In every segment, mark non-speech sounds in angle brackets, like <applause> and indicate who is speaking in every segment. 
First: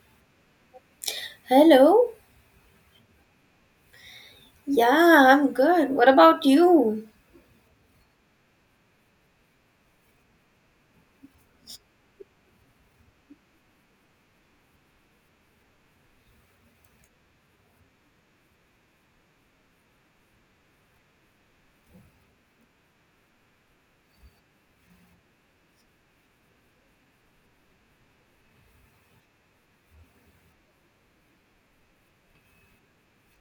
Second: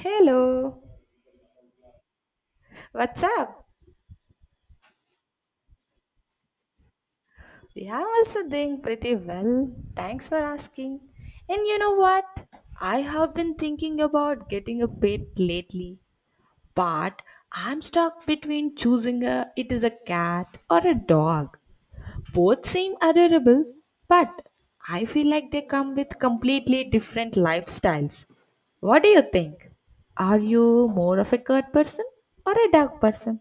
Speaker 1: Hello,
Speaker 2: Hello.
Speaker 1: what's up?
Speaker 2: Yeah, I'm good. What about you?
Speaker 1: We are also doing pretty well. Thanks for asking. And you know what? I have been thinking about getting a pet lately, but I'm stuck between choosing a it is a cat or a dog. Both seem adorable, but I feel like they come with completely different lifestyles. What do you think? Are you more of a cat person or a dog person?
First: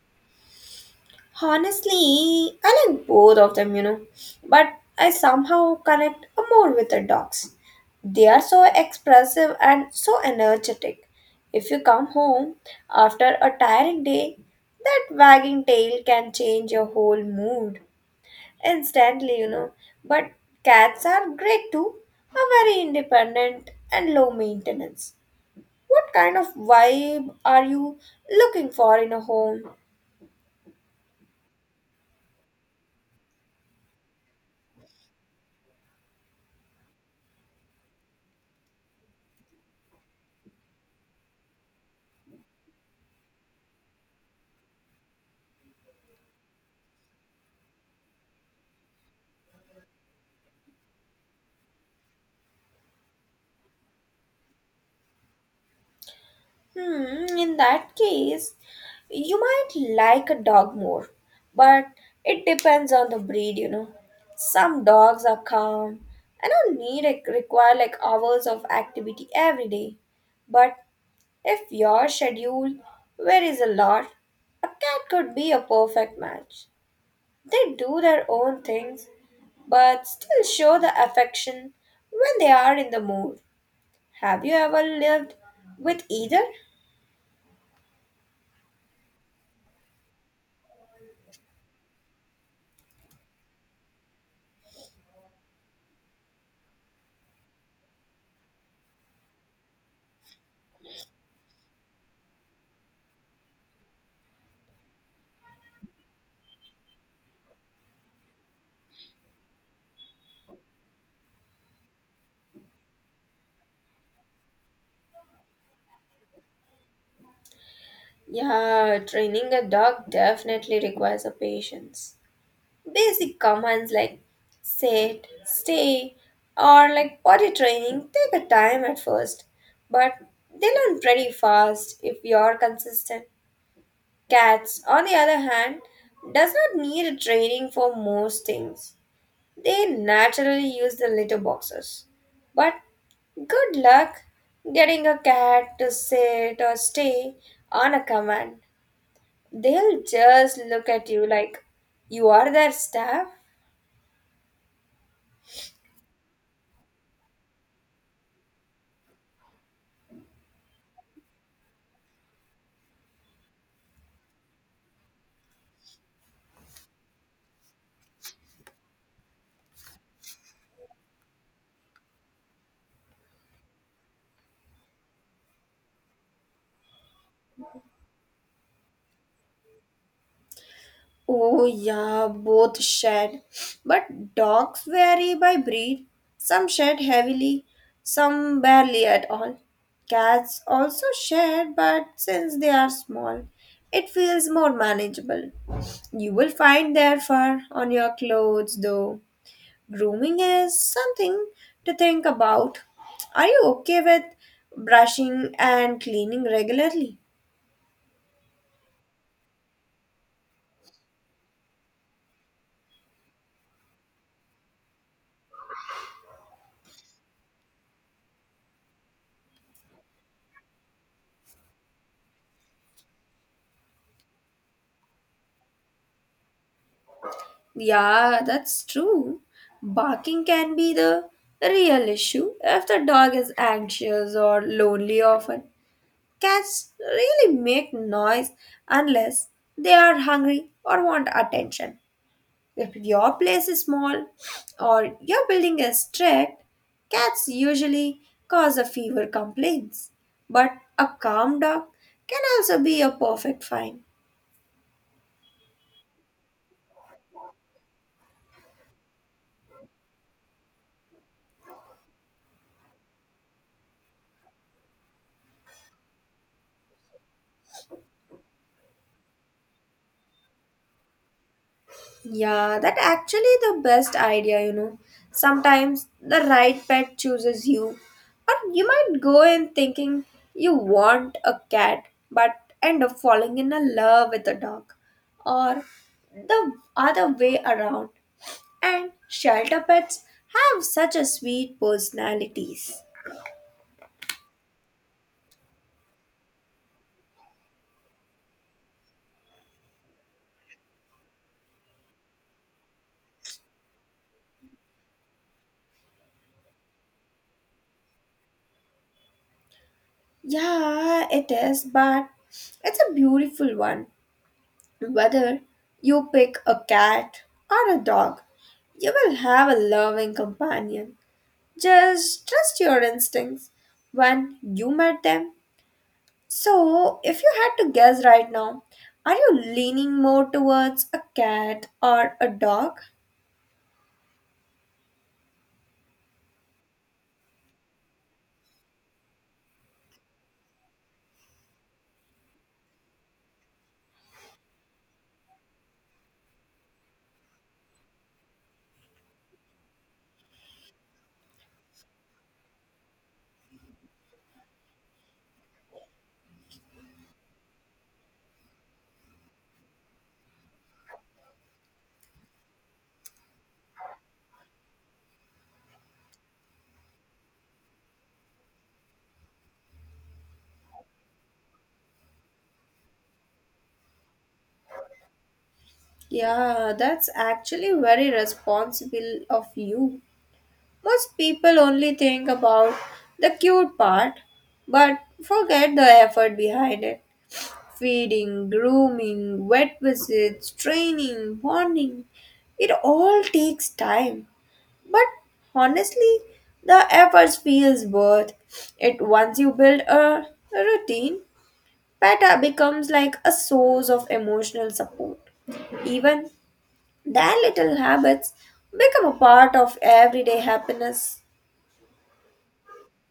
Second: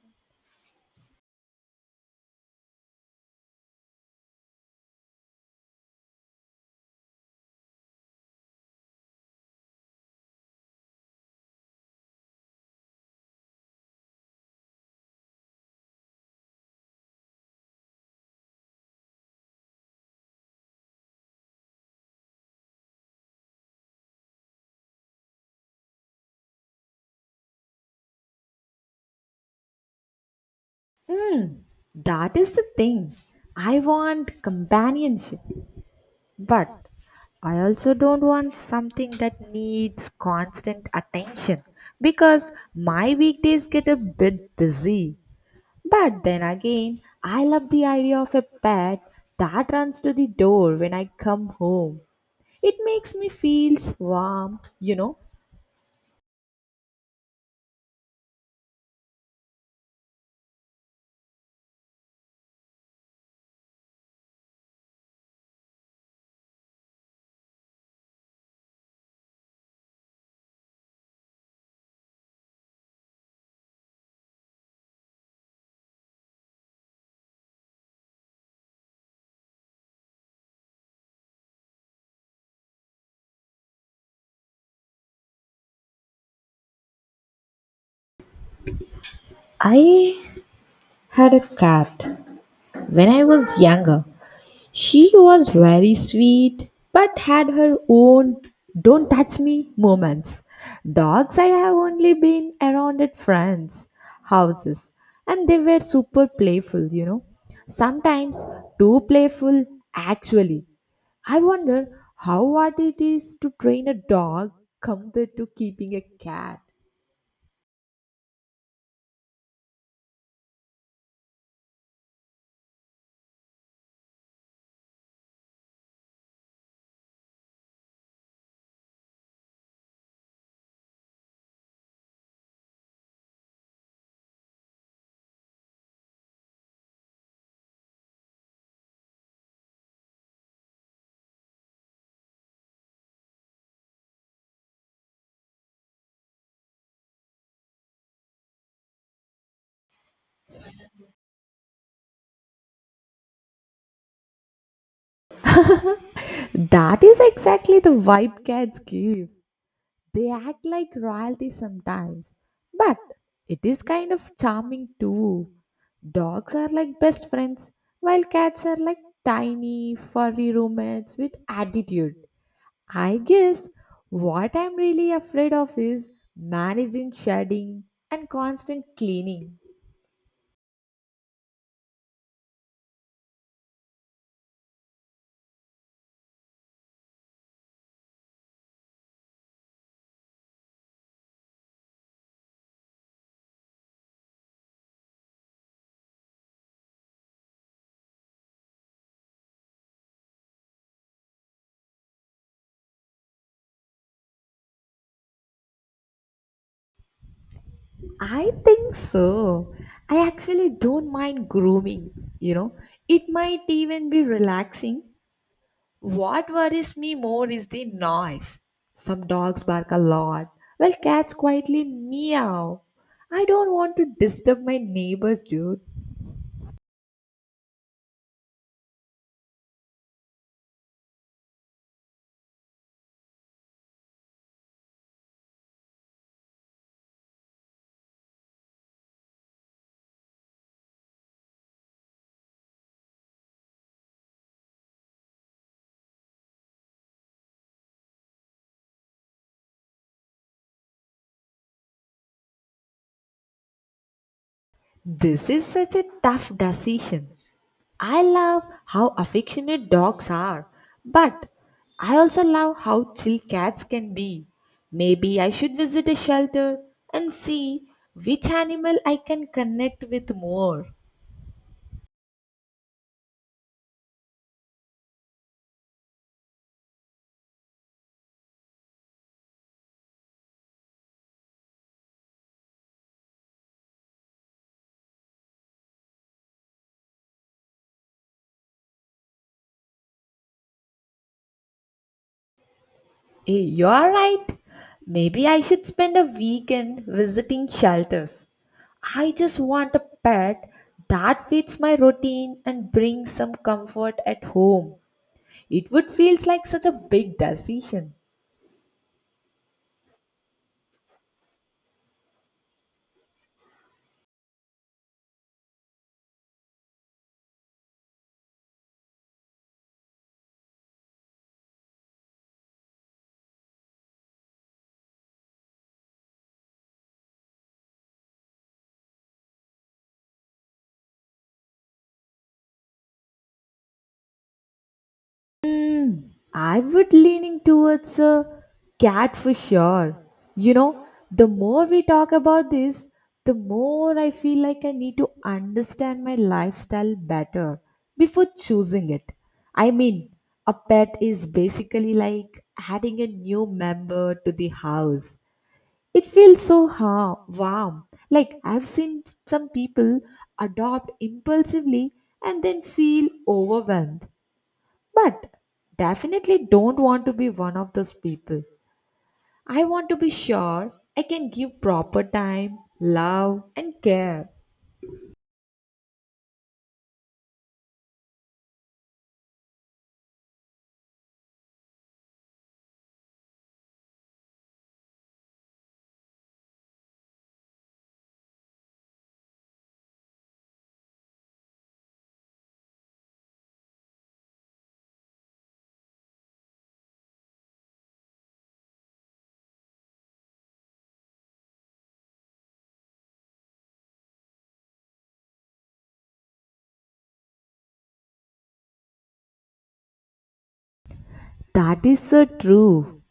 Speaker 2: Honestly, I like both of them, But I somehow connect more with the dogs. They are so expressive and so energetic. If you come home after a tiring day, that wagging tail can change your whole mood instantly. But cats are great too, are very independent and low maintenance. What kind of vibe are you looking for in a home?
Speaker 1: Mm, that is the thing. I want companionship, but I also don't want something that needs constant attention because my weekdays get a bit busy. But then again, I love the idea of a pet that runs to the door when I come home. It makes me feel warm.
Speaker 2: Hmm, in that case, you might like a dog more, but it depends on the breed. Some dogs are calm and don't need require like hours of activity every day. But if your schedule varies a lot, a cat could be a perfect match. They do their own things, but still show the affection when they are in the mood. Have you ever lived with either?
Speaker 1: I had a cat when I was younger. She was very sweet, but had her own don't touch me moments. Dogs, I have only been around at friends' houses, and they were super playful. Sometimes too playful, actually. I wonder how hard it is to train a dog compared to keeping a cat.
Speaker 2: Yeah, training a dog definitely requires a patience. Basic commands like sit, stay, or like potty training take a time at first, but they learn pretty fast if you're consistent. Cats, on the other hand, does not need a training for most things. They naturally use the litter boxes. But good luck getting a cat to sit or stay on a command. They'll just look at you like you are their staff.
Speaker 1: That is exactly the vibe cats give. They act like royalty sometimes, but it is kind of charming too. Dogs are like best friends, while cats are like tiny, furry roommates with attitude. I guess what I'm really afraid of is managing shedding and constant cleaning.
Speaker 2: Oh, yeah, both shed. But dogs vary by breed. Some shed heavily, some barely at all. Cats also shed, but since they are small, it feels more manageable. You will find their fur on your clothes, though. Grooming is something to think about. Are you okay with brushing and cleaning regularly?
Speaker 1: I think so. I actually don't mind grooming, you know, it might even be relaxing. What worries me more is the noise. Some dogs bark a lot, while cats quietly meow. I don't want to disturb my neighbors, dude.
Speaker 2: Yeah, that's true. Barking can be the real issue if the dog is anxious or lonely often. Cats really make noise unless they are hungry or want attention. If your place is small or your building is strict, cats usually cause a fever complaints. But a calm dog can also be a perfect find.
Speaker 1: This is such a tough decision. I love how affectionate dogs are, but I also love how chill cats can be. Maybe I should visit a shelter and see which animal I can connect with more.
Speaker 2: Yeah, that actually the best idea. Sometimes the right pet chooses you. Or you might go in thinking you want a cat but end up falling in love with a dog. Or the other way around. And shelter pets have such a sweet personalities.
Speaker 1: Hey, you're right. Maybe I should spend a weekend visiting shelters. I just want a pet that fits my routine and brings some comfort at home. It would feel like such a big decision.
Speaker 2: Yeah, it is, but it's a beautiful one. Whether you pick a cat or a dog, you will have a loving companion. Just trust your instincts when you met them. So, if you had to guess right now, are you leaning more towards a cat or a dog?
Speaker 1: Hmm, I would leaning towards a cat for sure. You know, the more we talk about this, the more I feel like I need to understand my lifestyle better before choosing it. I mean, a pet is basically like adding a new member to the house. It feels so warm. Like I've seen some people adopt impulsively and then feel overwhelmed but definitely don't want to be one of those people. I want to be sure I can give proper time, love, and care.
Speaker 2: Yeah, that's actually very responsible of you. Most people only think about the cute part but forget the effort behind it. Feeding, grooming, vet visits, training, bonding, it all takes time. But honestly, the effort feels worth it once you build a routine. Peta becomes like a source of emotional support. Even their little habits become a part of everyday happiness.
Speaker 1: That is so true.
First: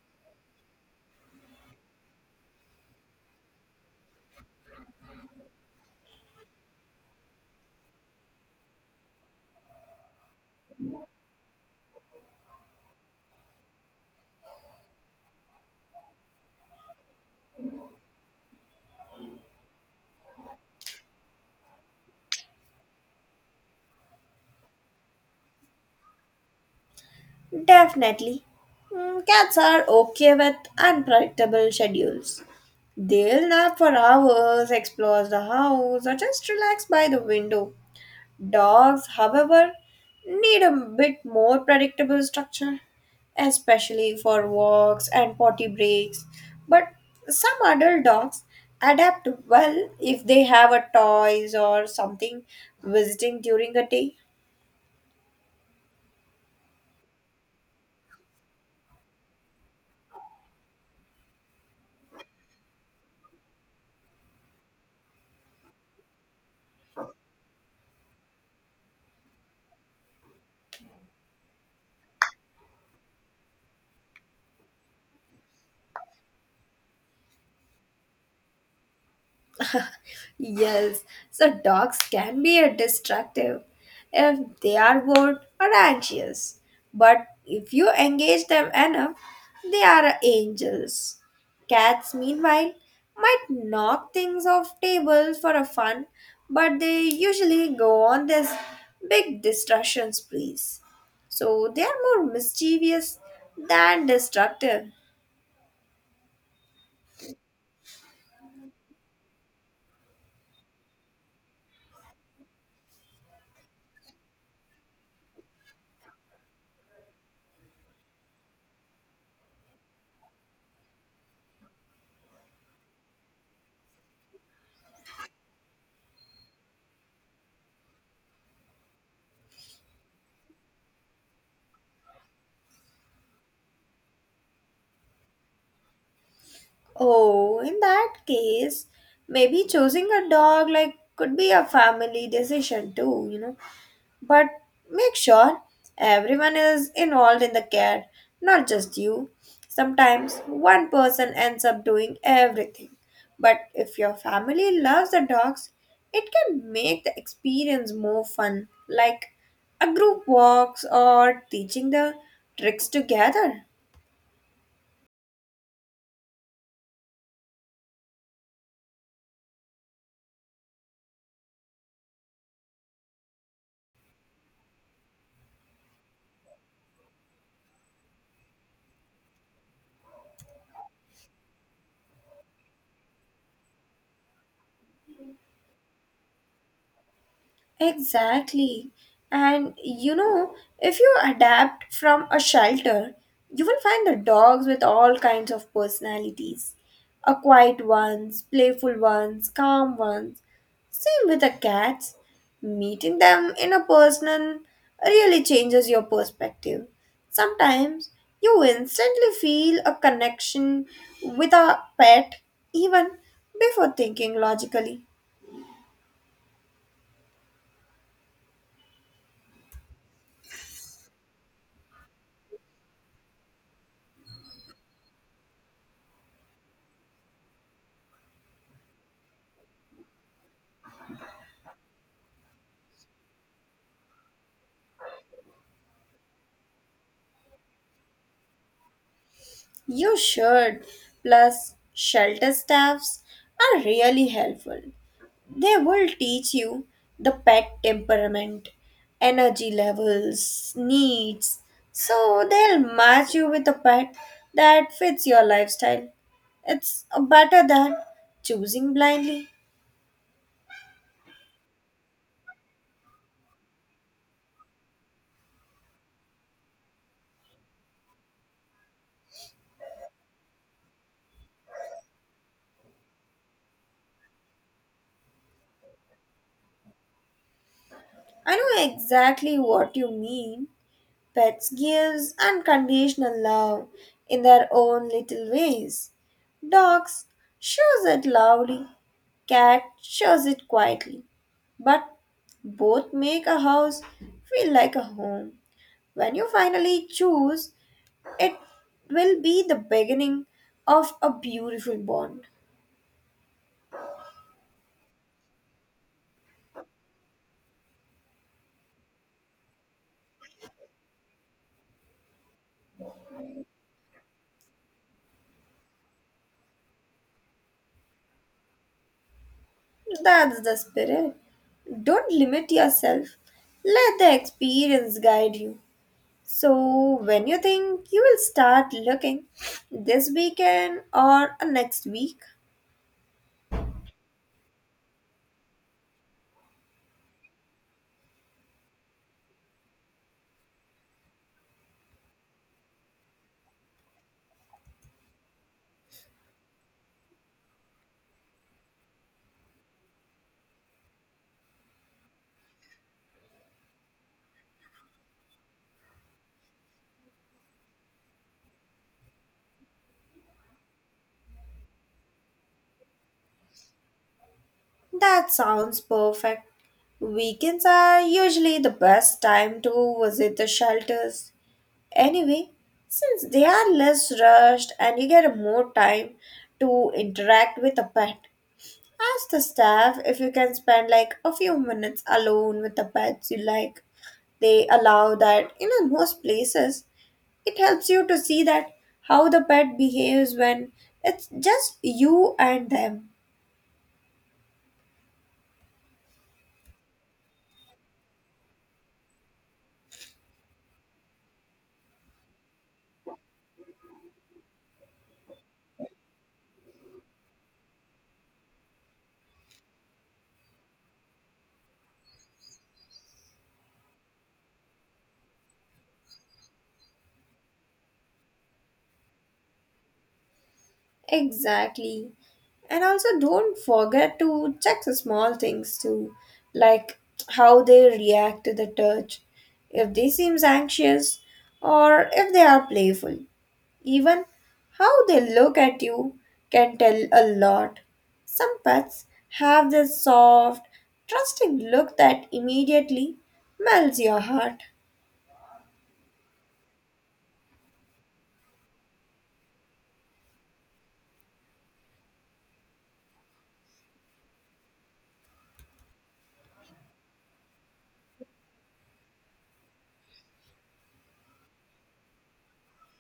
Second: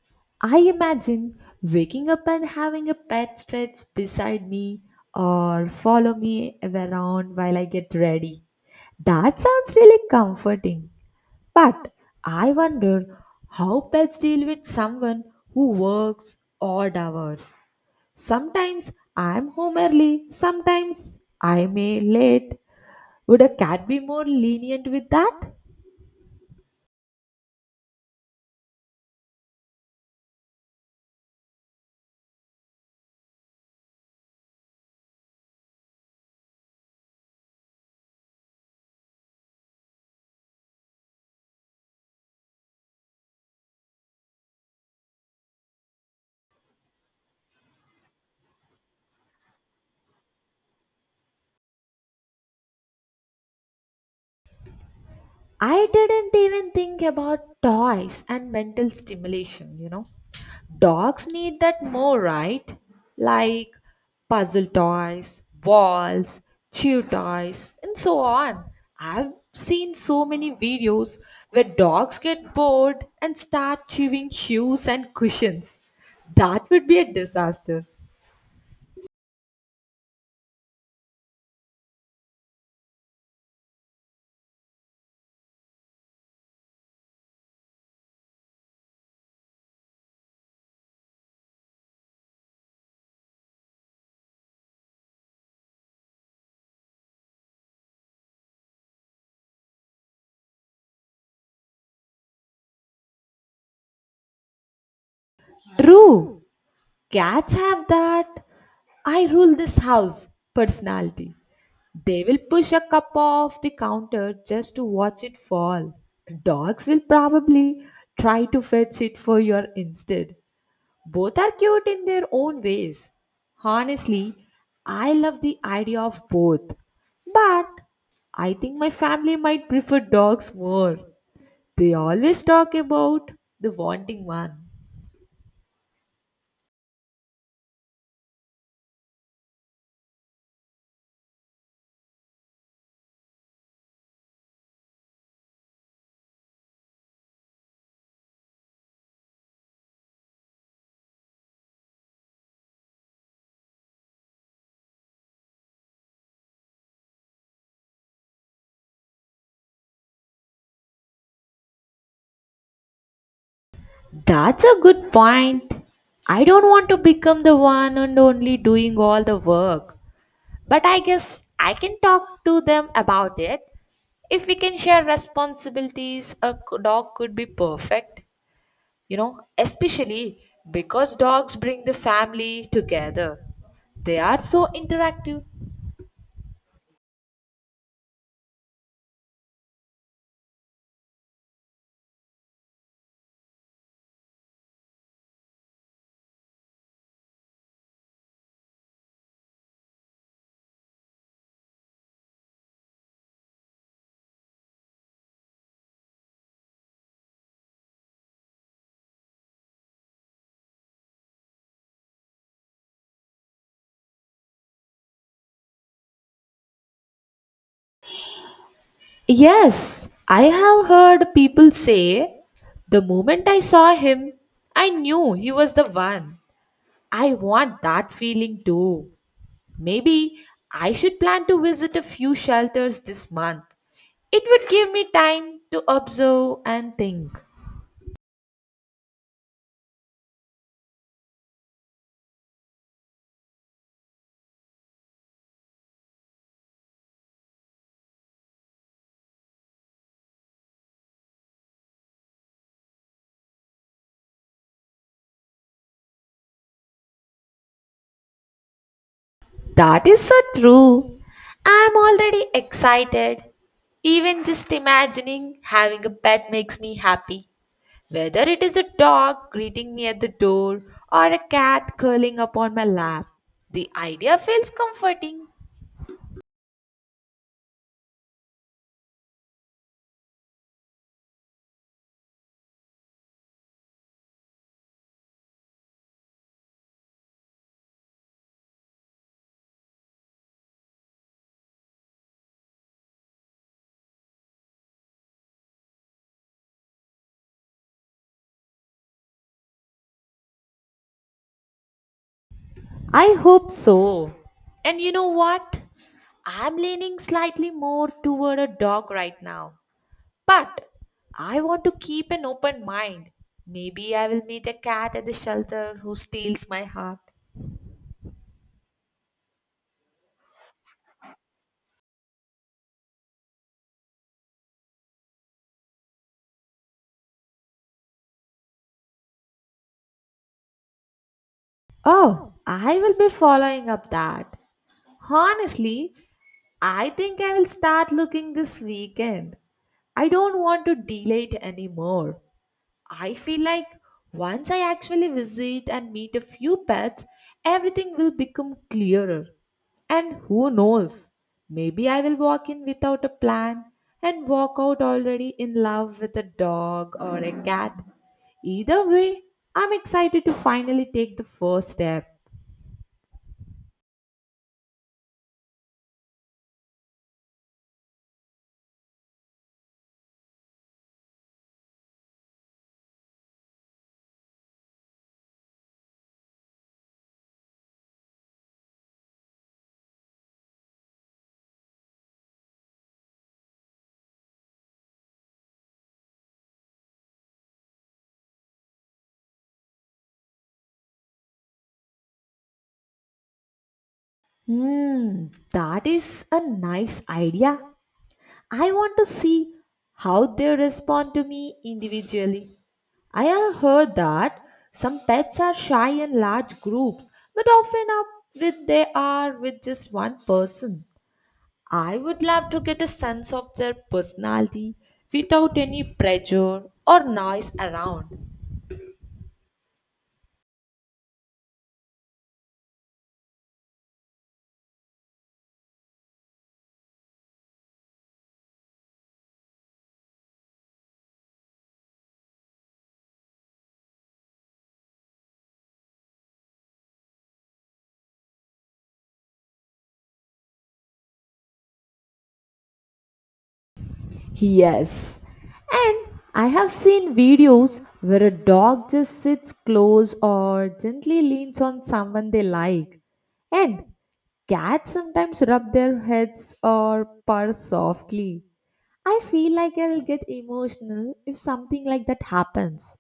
Speaker 1: I imagine waking up and having a pet stretch beside me or follow me around while I get ready. That sounds really comforting. But I wonder how pets deal with someone who works odd hours. Sometimes I am home early, sometimes I may late. Would a cat be more lenient with that?
Speaker 2: Definitely. Cats are okay with unpredictable schedules. They'll nap for hours, explore the house, or just relax by the window. Dogs, however, need a bit more predictable structure, especially for walks and potty breaks. But some adult dogs adapt well if they have a toys or something visiting during the day.
Speaker 1: I didn't even think about toys and mental stimulation, you know. Dogs need that more, right? Like puzzle toys, balls, chew toys, and so on. I've seen so many videos where dogs get bored and start chewing shoes and cushions. That would be a disaster.
Speaker 2: Yes, so dogs can be a destructive if they are bored or anxious. But if you engage them enough, they are angels. Cats, meanwhile, might knock things off tables for a fun, but they usually go on this big destruction sprees. So they are more mischievous than destructive.
Speaker 1: True, cats have that I rule this house personality. They will push a cup off the counter just to watch it fall. Dogs will probably try to fetch it for your instead. Both are cute in their own ways. Honestly, I love the idea of both. But I think my family might prefer dogs more. They always talk about the wanting one.
Speaker 2: Oh, in that case, maybe choosing a dog like could be a family decision too. But make sure everyone is involved in the care, not just you. Sometimes one person ends up doing everything. But if your family loves the dogs, it can make the experience more fun, like a group walks or teaching the tricks together.
Speaker 1: That's a good point. I don't want to become the one and only doing all the work. But I guess I can talk to them about it. If we can share responsibilities, a dog could be perfect, you know, especially because dogs bring the family together. They are so interactive.
Speaker 2: Exactly. And you know, if you adapt from a shelter, you will find the dogs with all kinds of personalities. A quiet ones, playful ones, calm ones. Same with the cats. Meeting them in a person really changes your perspective. Sometimes you instantly feel a connection with a pet even before thinking logically.
Speaker 1: Yes, I have heard people say the moment I saw him, I knew he was the one. I want that feeling too. Maybe I should plan to visit a few shelters this month. It would give me time to observe and think.
Speaker 2: You should. Plus, shelter staffs are really helpful. They will teach you the pet temperament, energy levels, needs. So they'll match you with a pet that fits your lifestyle. It's better than choosing blindly.
Speaker 1: That is so true. I'm already excited. Even just imagining having a pet makes me happy. Whether it is a dog greeting me at the door or a cat curling up on my lap, the idea feels comforting.
Speaker 2: I know exactly what you mean. Pets gives unconditional love in their own little ways. Dogs shows it loudly, cat shows it quietly. But both make a house feel like a home. When you finally choose, it will be the beginning of a beautiful bond.
Speaker 1: I hope so. And you know what? I'm leaning slightly more toward a dog right now, but I want to keep an open mind. Maybe I will meet a cat at the shelter who steals my heart.
Speaker 2: That's the spirit. Don't limit yourself. Let the experience guide you. So, when you think you will start looking this weekend or next week,
Speaker 1: Oh, I will be following up that. Honestly, I think I will start looking this weekend. I don't want to delay it anymore. I feel like once I actually visit and meet a few pets, everything will become clearer. And who knows, maybe I will walk in without a plan and walk out already in love with a dog or a cat. Either way, I'm excited to finally take the first step.
Speaker 2: that sounds perfect. Weekends are usually the best time to visit the shelters. Anyway, since they are less rushed and you get more time to interact with a pet, ask the staff if you can spend like a few minutes alone with the pets you like they allow that in most places It helps you to see that how the pet behaves when it's just you and them.
Speaker 1: Hmm, that is a nice idea. I want to see how they respond to me individually. I have heard that some pets are shy in large groups, but often are with they are with just one person. I would love to get a sense of their personality without any pressure or noise around.
Speaker 2: Exactly. And also don't forget to check the small things too, like how they react to the touch, if they seems anxious or if they are playful. Even how they look at you can tell a lot. Some pets have this soft, trusting look that immediately melts your heart.
Speaker 1: Yes. And I have seen videos where a dog just sits close or gently leans on someone they like. And cats sometimes rub their heads or purr softly. I feel like I'll get emotional if something like that happens.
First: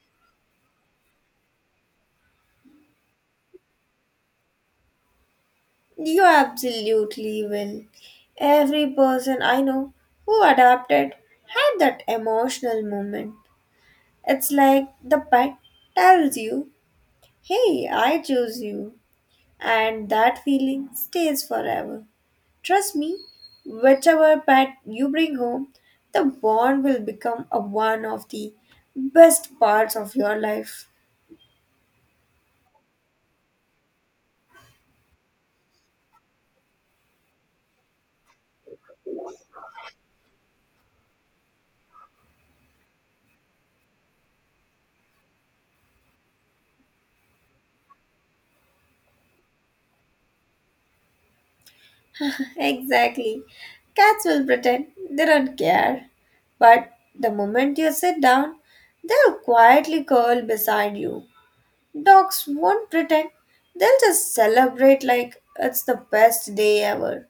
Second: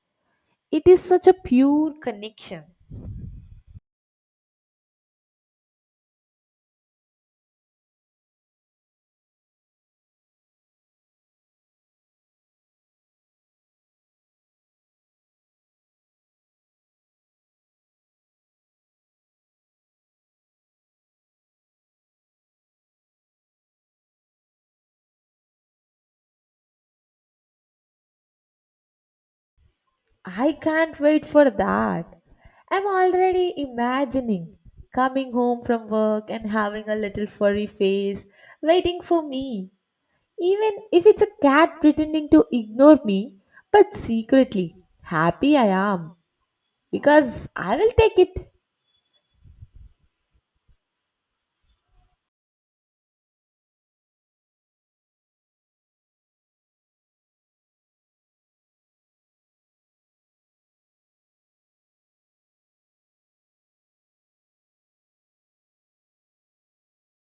Speaker 1: It is such a pure connection.
Speaker 2: You absolutely will. Every person I know who adapted had that emotional moment. It's like the pet tells you, Hey, I choose you. And that feeling stays forever. Trust me, whichever pet you bring home, the bond will become a one of the best parts of your
Speaker 1: I
Speaker 2: life.
Speaker 1: can't wait for that. I'm already imagining coming home from work and having a little furry face waiting for me. Even if it's a cat pretending to ignore me, but secretly happy I am because I will take it.
Speaker 2: Exactly. Cats will pretend they don't care. But the moment you sit down, they'll quietly curl beside you. Dogs won't pretend, they'll just celebrate like it's the best day ever.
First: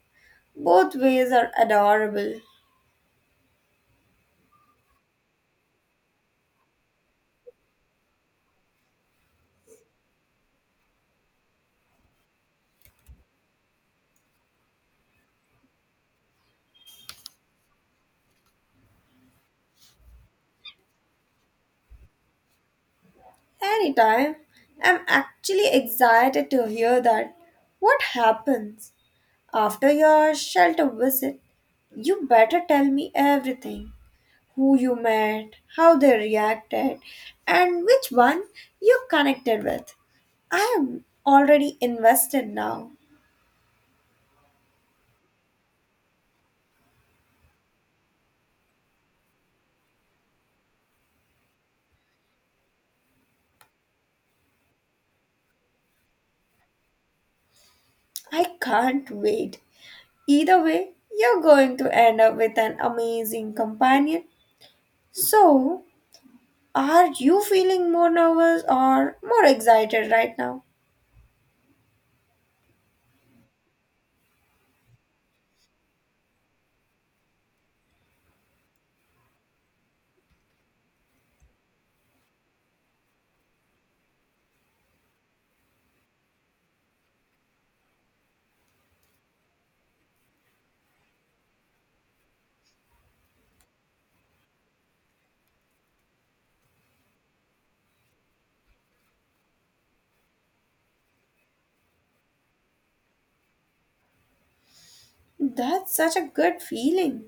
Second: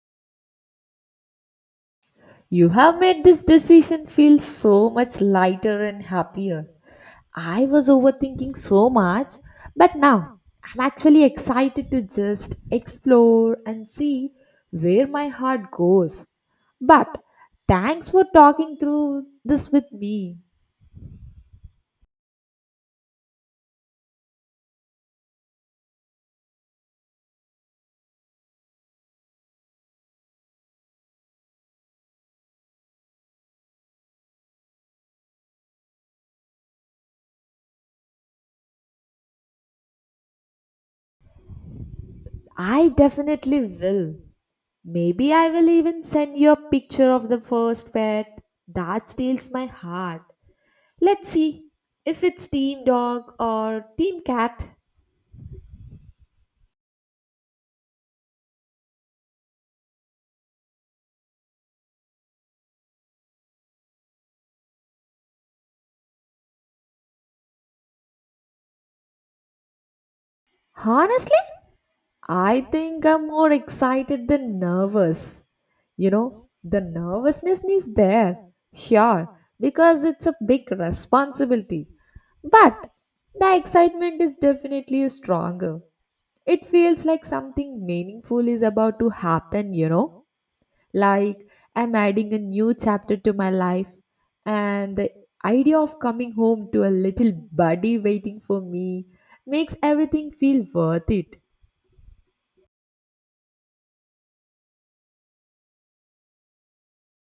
Speaker 2: Both ways are adorable.
Speaker 1: You have made this decision feel so much lighter and happier. I was overthinking so much, but now I'm actually excited to just explore and see where my heart goes. But thanks for talking through this with me.
Speaker 2: Anytime. I'm actually excited to hear that. What happens after your shelter visit? You better tell me everything. Who you met, how they reacted, and which one you connected with. I am already invested
Speaker 1: I
Speaker 2: now.
Speaker 1: definitely will. Maybe I will even send you a picture of the first pet that steals my heart. Let's see if it's team dog or team cat.
Speaker 2: I can't wait. Either way, you're going to end up with an amazing companion. So, are you feeling more nervous or more excited right now?
Speaker 1: Honestly, I think I'm more excited than nervous. You know, the nervousness is there, sure, because it's a big responsibility. But the excitement is definitely stronger. It feels like something meaningful is about to happen, you know? Like I'm adding a new chapter to my life, and the idea of coming home to a little buddy waiting for me makes everything feel worth it.
Speaker 2: That's such a good feeling.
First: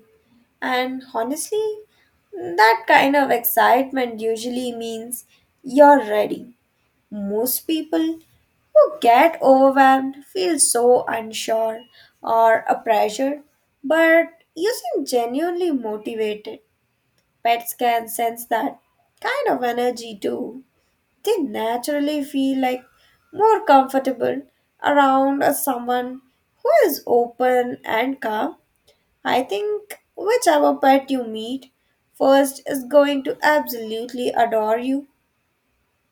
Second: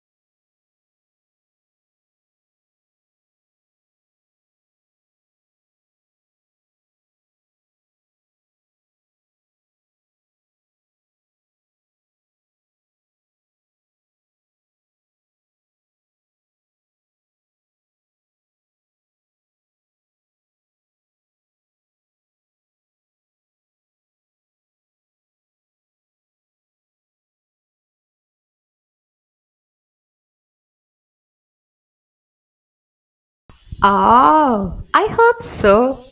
Speaker 2: And honestly, that kind of excitement usually means you're ready. Most people who get overwhelmed feel so unsure or a pressure, but you seem genuinely motivated. Pets can sense that kind of energy too. They naturally feel like more comfortable around a someone who is open and calm. I think whichever pet you meet first is going to absolutely adore
Speaker 1: Oh, I
Speaker 2: you.
Speaker 1: hope so.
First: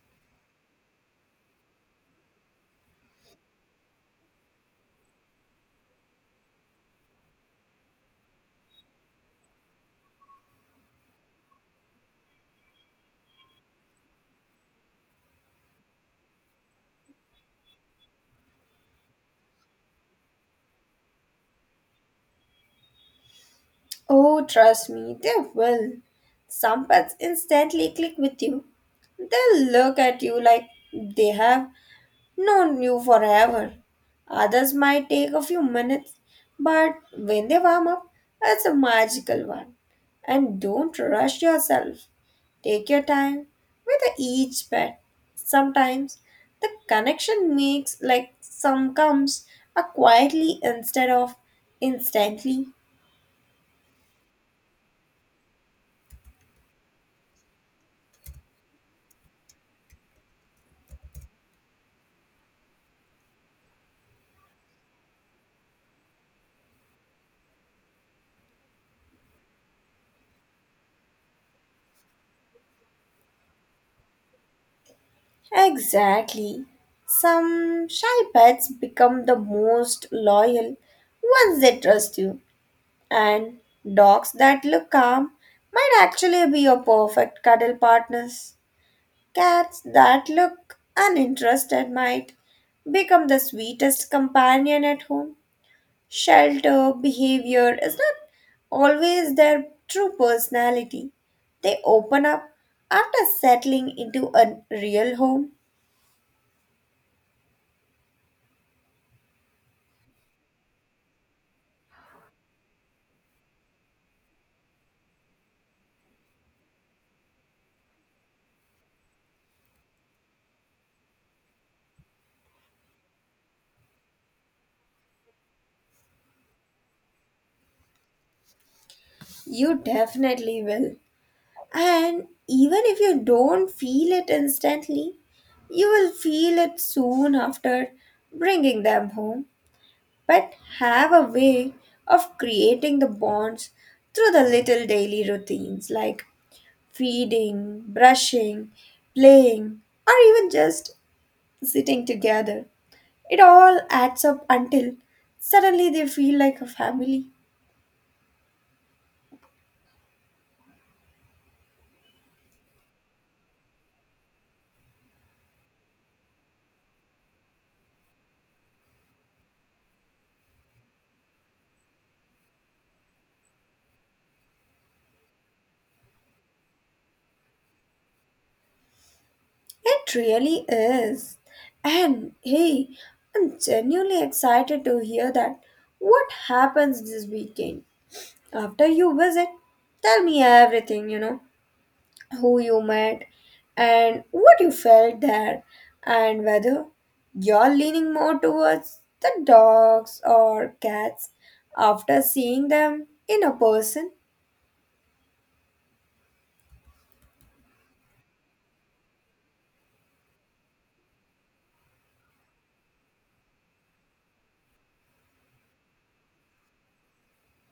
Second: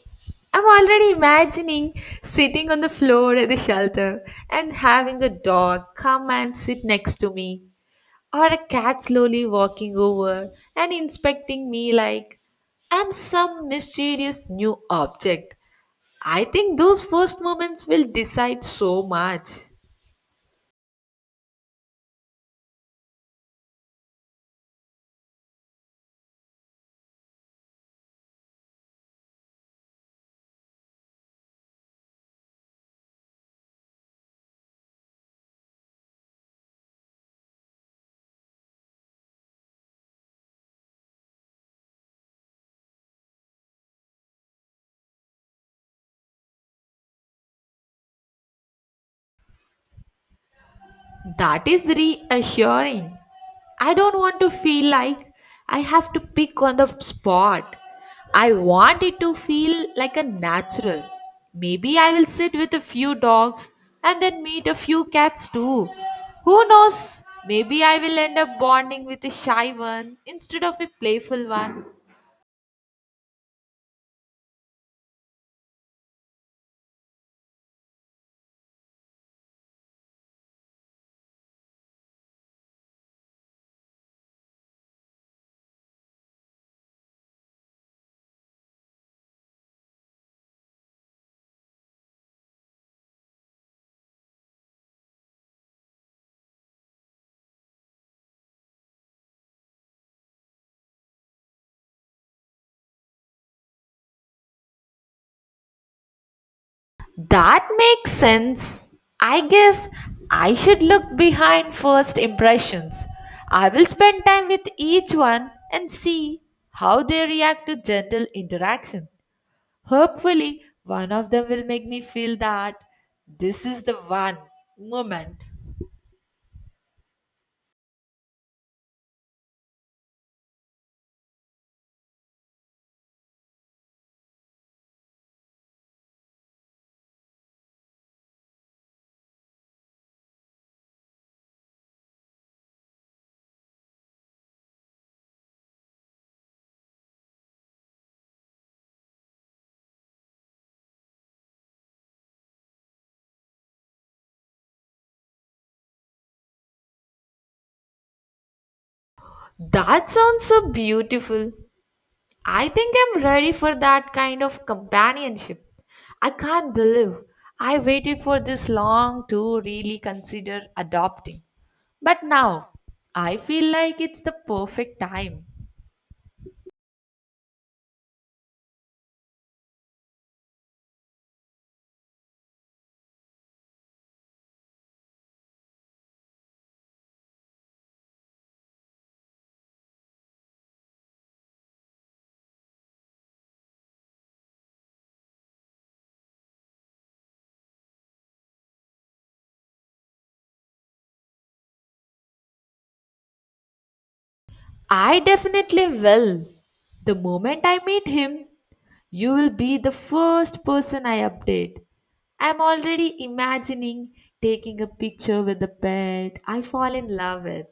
Speaker 1: I'm already imagining sitting on the floor at the shelter and having a dog come and sit next to me, or a cat slowly walking over and inspecting me like I'm some mysterious new object. I think those first moments will decide so much.
Speaker 2: Oh, trust me, they will. Some pets instantly click with you. They'll look at you like they have known you forever. Others might take a few minutes, but when they warm up, it's a magical one. And don't rush yourself. Take your time with each pet. Sometimes the connection makes like some comes a quietly instead of
Speaker 1: That is
Speaker 2: instantly.
Speaker 1: reassuring. I don't want to feel like I have to pick on the spot. I want it to feel like a natural. Maybe I will sit with a few dogs and then meet a few cats too. Who knows? Maybe I will end up bonding with a shy one instead of a playful one.
Speaker 2: Exactly. Some shy pets become the most loyal once they trust you, and dogs that look calm might actually be your perfect cuddle partners. Cats that look uninterested might become the sweetest companion at home. Shelter behavior is not always their true personality. They open up after settling into a real home.
Speaker 1: That makes sense. I guess I should look behind first impressions. I will spend time with each one and see how they react to gentle interaction. Hopefully, one of them will make me feel that this is the one moment.
Speaker 2: You definitely will. And even if you don't feel it instantly, you will feel it soon after bringing them home. But have a way of creating the bonds through the little daily routines like feeding, brushing, playing, or even just sitting together. It all adds up until suddenly they feel like a family.
Speaker 1: That sounds so beautiful. I think I'm ready for that kind of companionship. I can't believe I waited for this long to really consider adopting. But now, I feel like it's the perfect time.
Speaker 2: It really is. And hey, I'm genuinely excited to hear that. What happens this weekend? After you visit, tell me everything, who you met and what you felt there and whether you're leaning more towards the dogs or cats after seeing them in a person.
Speaker 1: I definitely will. The moment I meet him, you will be the first person I update. I'm already imagining taking a picture with the pet I fall in love with.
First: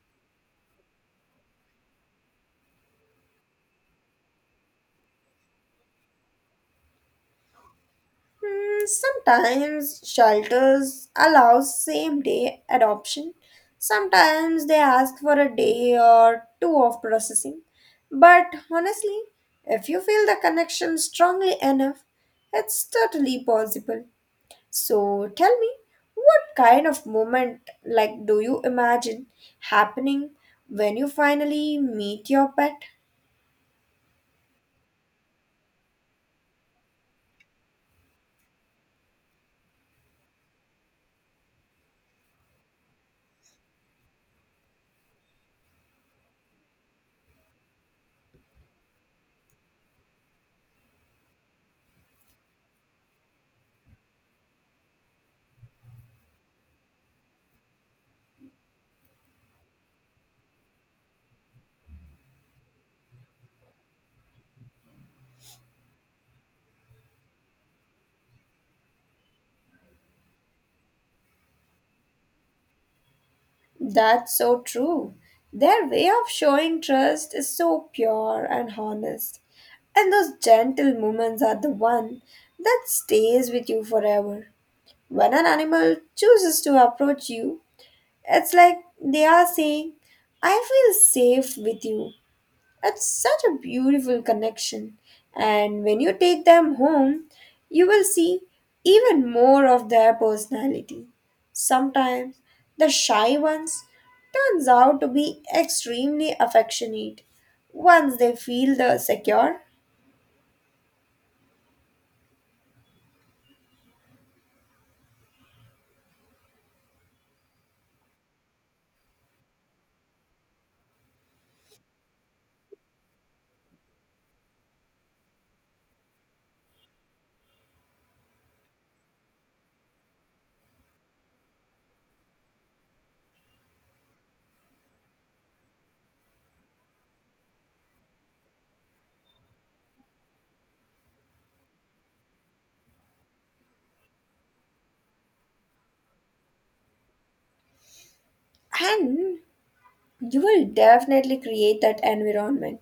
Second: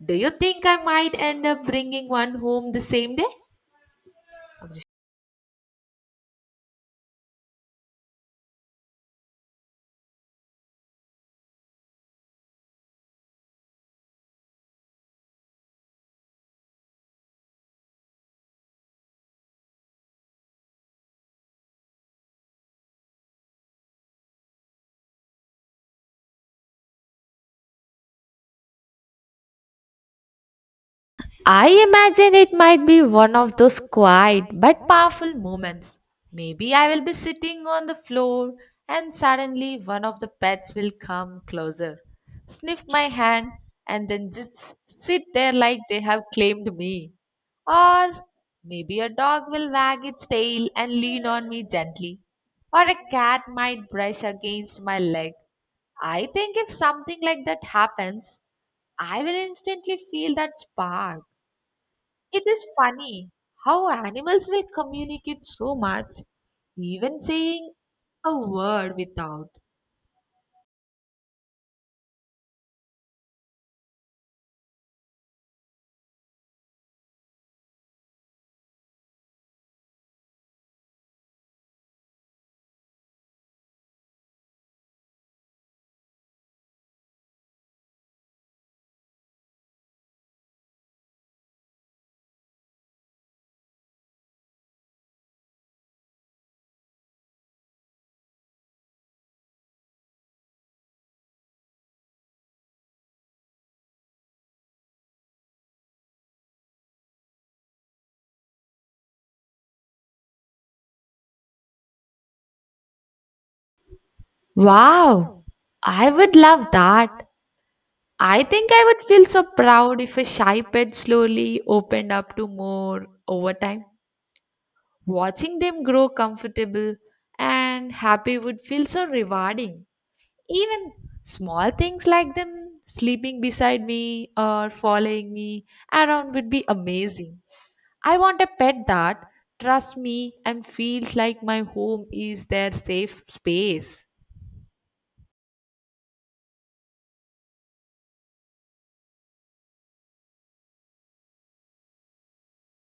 Speaker 1: Do you think I might end up bringing one home the same day?
Speaker 2: Sometimes shelters allow same day adoption. Sometimes they ask for a day or two of processing. But honestly, if you feel the connection strongly enough, it's totally possible. So tell me, what kind of moment like do you imagine happening when you
Speaker 1: I
Speaker 2: finally meet
Speaker 1: imagine
Speaker 2: your
Speaker 1: it
Speaker 2: pet?
Speaker 1: might be one of those quiet but powerful moments. Maybe I will be sitting on the floor and suddenly one of the pets will come closer, sniff my hand, and then just sit there like they have claimed me. Or maybe a dog will wag its tail and lean on me gently. Or a cat might brush against my leg. I think if something like that happens, I will instantly feel that spark. It is funny how animals will communicate so much, even saying a word without.
Speaker 2: That's so true. Their way of showing trust is so pure and honest. And those gentle moments are the one that stays with you forever. When an animal chooses to approach you, it's like they are saying, I feel safe with you. It's such a beautiful connection. And when you take them home, you will see even more of their personality. Sometimes the shy ones turns out to be extremely affectionate once they feel the secure
Speaker 1: Wow, I would love that. I think I would feel so proud if a shy pet slowly opened up to more over time. Watching them grow comfortable and happy would feel so rewarding. Even small things like them sleeping beside me or following me around would be amazing. I want a pet that trusts me and feels like my home is their safe space.
Speaker 2: and you will definitely create that environment.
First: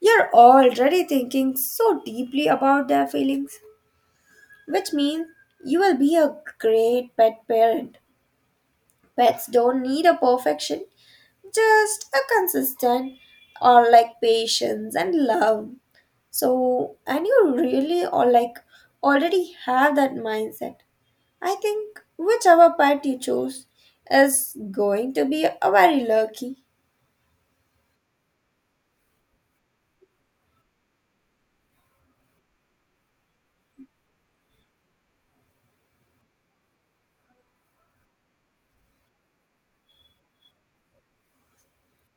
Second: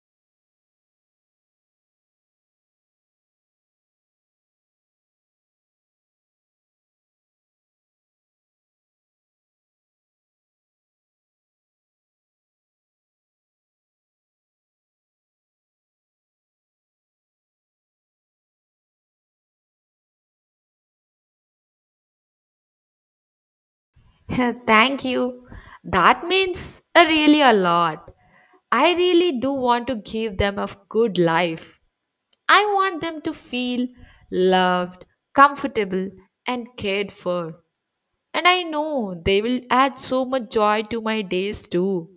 Speaker 2: You're already thinking so deeply about their feelings, which means you will be a great pet parent. Pets don't need a perfection, just a consistent or like patience and love. So, and you really or like already have that mindset. I think whichever pet you choose is
Speaker 1: <laughs> Thank
Speaker 2: going to be
Speaker 1: you.
Speaker 2: a very
Speaker 1: That
Speaker 2: lucky.
Speaker 1: means a really a lot. I really do want to give them a good life. I want them to feel loved, comfortable, and cared for. And I know they will add so much joy to my days too.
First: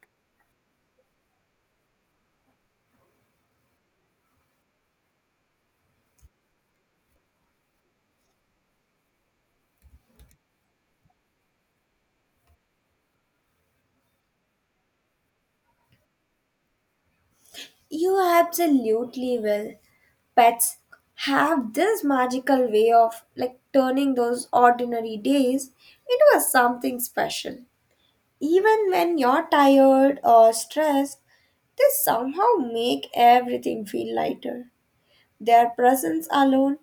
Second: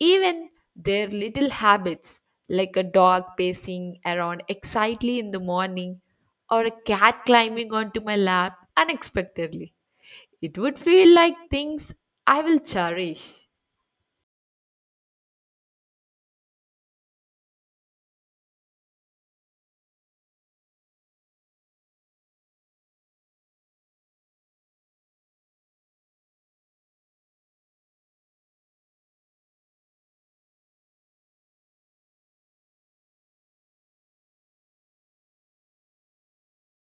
Speaker 1: Even their little habits, like a dog pacing around excitedly in the morning or a cat climbing onto my lap unexpectedly, it would feel like things I will cherish.
Speaker 2: You absolutely will. Pets have this magical way of like turning those ordinary days into a something special. Even when you're tired or stressed, they somehow make everything feel lighter. Their presence alone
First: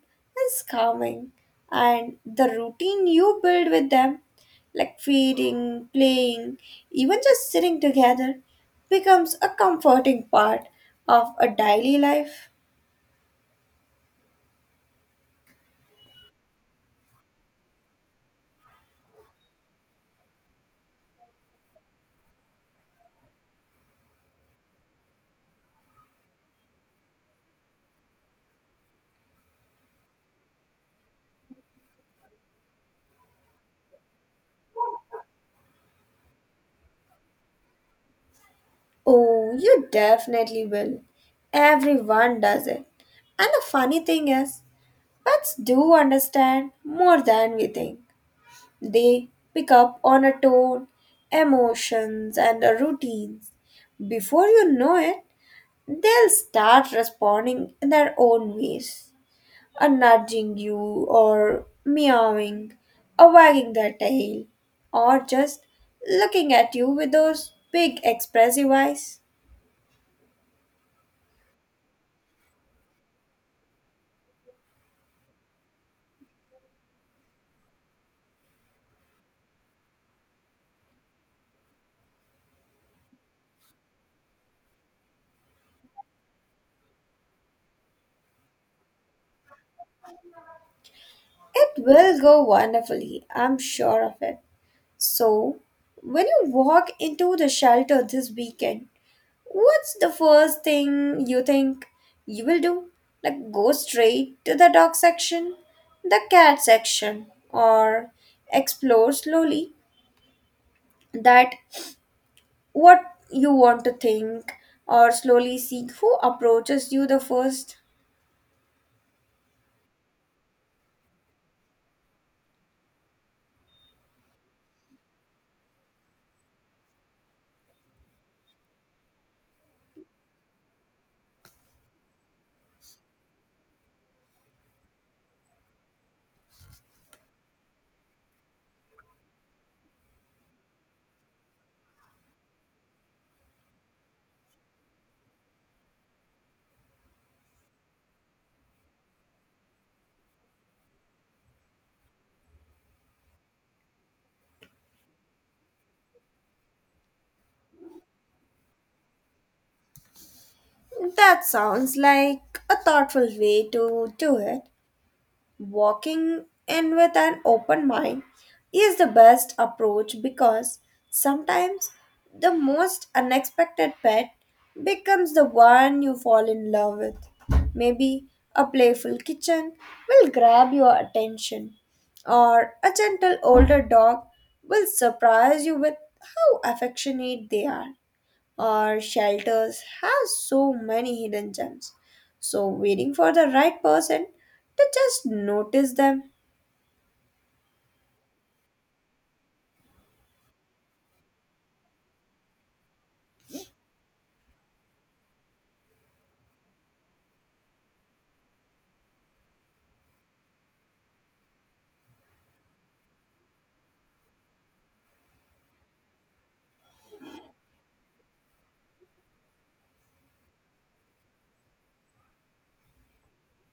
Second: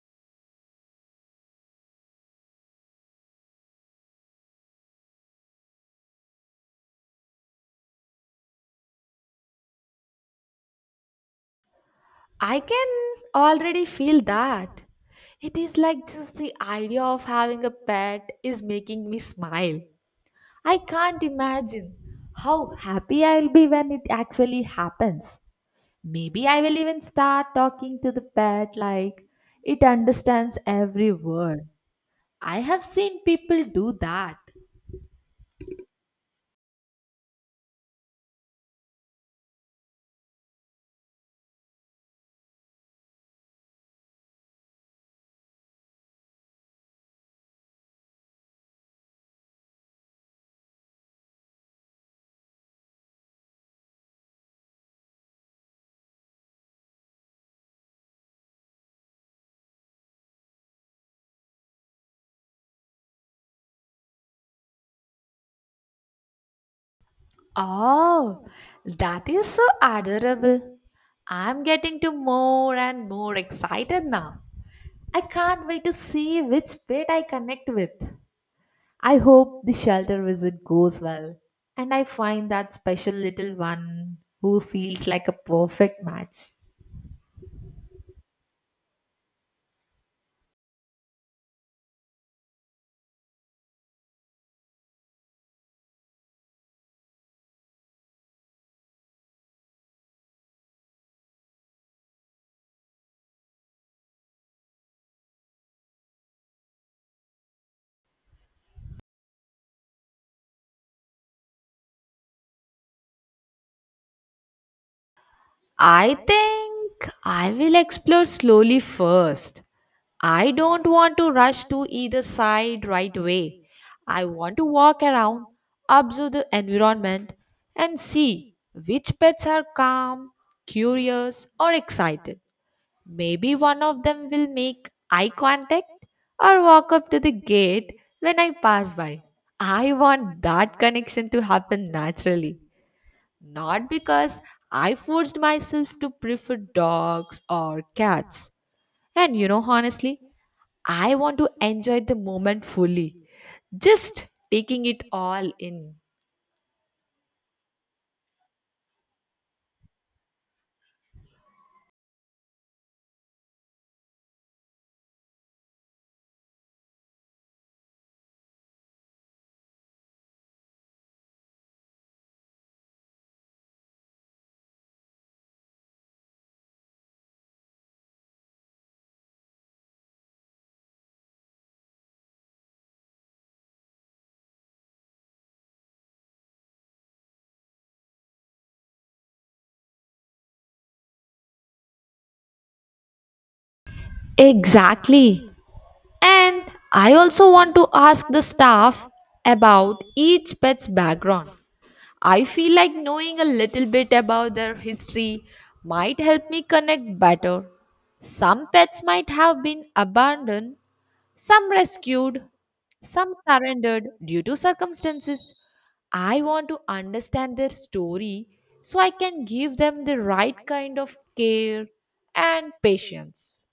Speaker 2: is calming, and the routine you build with them, like feeding, playing, even just sitting together, becomes a comforting part of a daily life.
Speaker 1: I can already feel that. It is like just the idea of having a pet is making me smile. I can't imagine how happy I'll be when it actually happens. Maybe I will even start talking to the pet like it understands every word. I have seen people do that.
Speaker 2: Oh, you definitely will. Everyone does it. And the funny thing is, pets do understand more than we think. They pick up on a tone, emotions, and a routines. Before you know it, they'll start responding in their own ways. A nudging you, or meowing, or wagging their tail, or just looking at you with those big
Speaker 1: Oh,
Speaker 2: expressive eyes.
Speaker 1: that is so adorable. I'm getting to more and more excited now. I can't wait to see which pet I connect with. I hope the shelter visit goes well and I find that special little one who feels like a perfect match.
Speaker 2: It will go wonderfully, I'm sure of it. So, when you walk into the shelter this weekend, what's the first thing you think you will do? Like, go straight to the dog section, the cat section, or explore slowly that what you want to think, or slowly see
Speaker 1: I
Speaker 2: who approaches you
Speaker 1: think
Speaker 2: the
Speaker 1: I will
Speaker 2: first?
Speaker 1: explore slowly first. I don't want to rush to either side right away. I want to walk around, observe the environment, and see which pets are calm, curious, or excited. Maybe one of them will make eye contact or walk up to the gate when I pass by. I want that connection to happen naturally. Not because I forced myself to prefer dogs or cats. And you know, honestly, I want to enjoy the moment fully, just taking it all in.
Speaker 2: That sounds like a thoughtful way to do it. Walking in with an open mind is the best approach because sometimes the most unexpected pet becomes the one you fall in love with. Maybe a playful kitten will grab your attention, or a gentle older dog will surprise you with how affectionate they are or shelters has so many hidden gems. So, waiting for the right person to just
Speaker 1: Exactly.
Speaker 2: notice them.
Speaker 1: And I also want to ask the staff about each pet's background. I feel like knowing a little bit about their history might help me connect better. Some pets might have been abandoned, some rescued, some surrendered due to circumstances. I want to understand their story so I can give them the right kind of care and patience.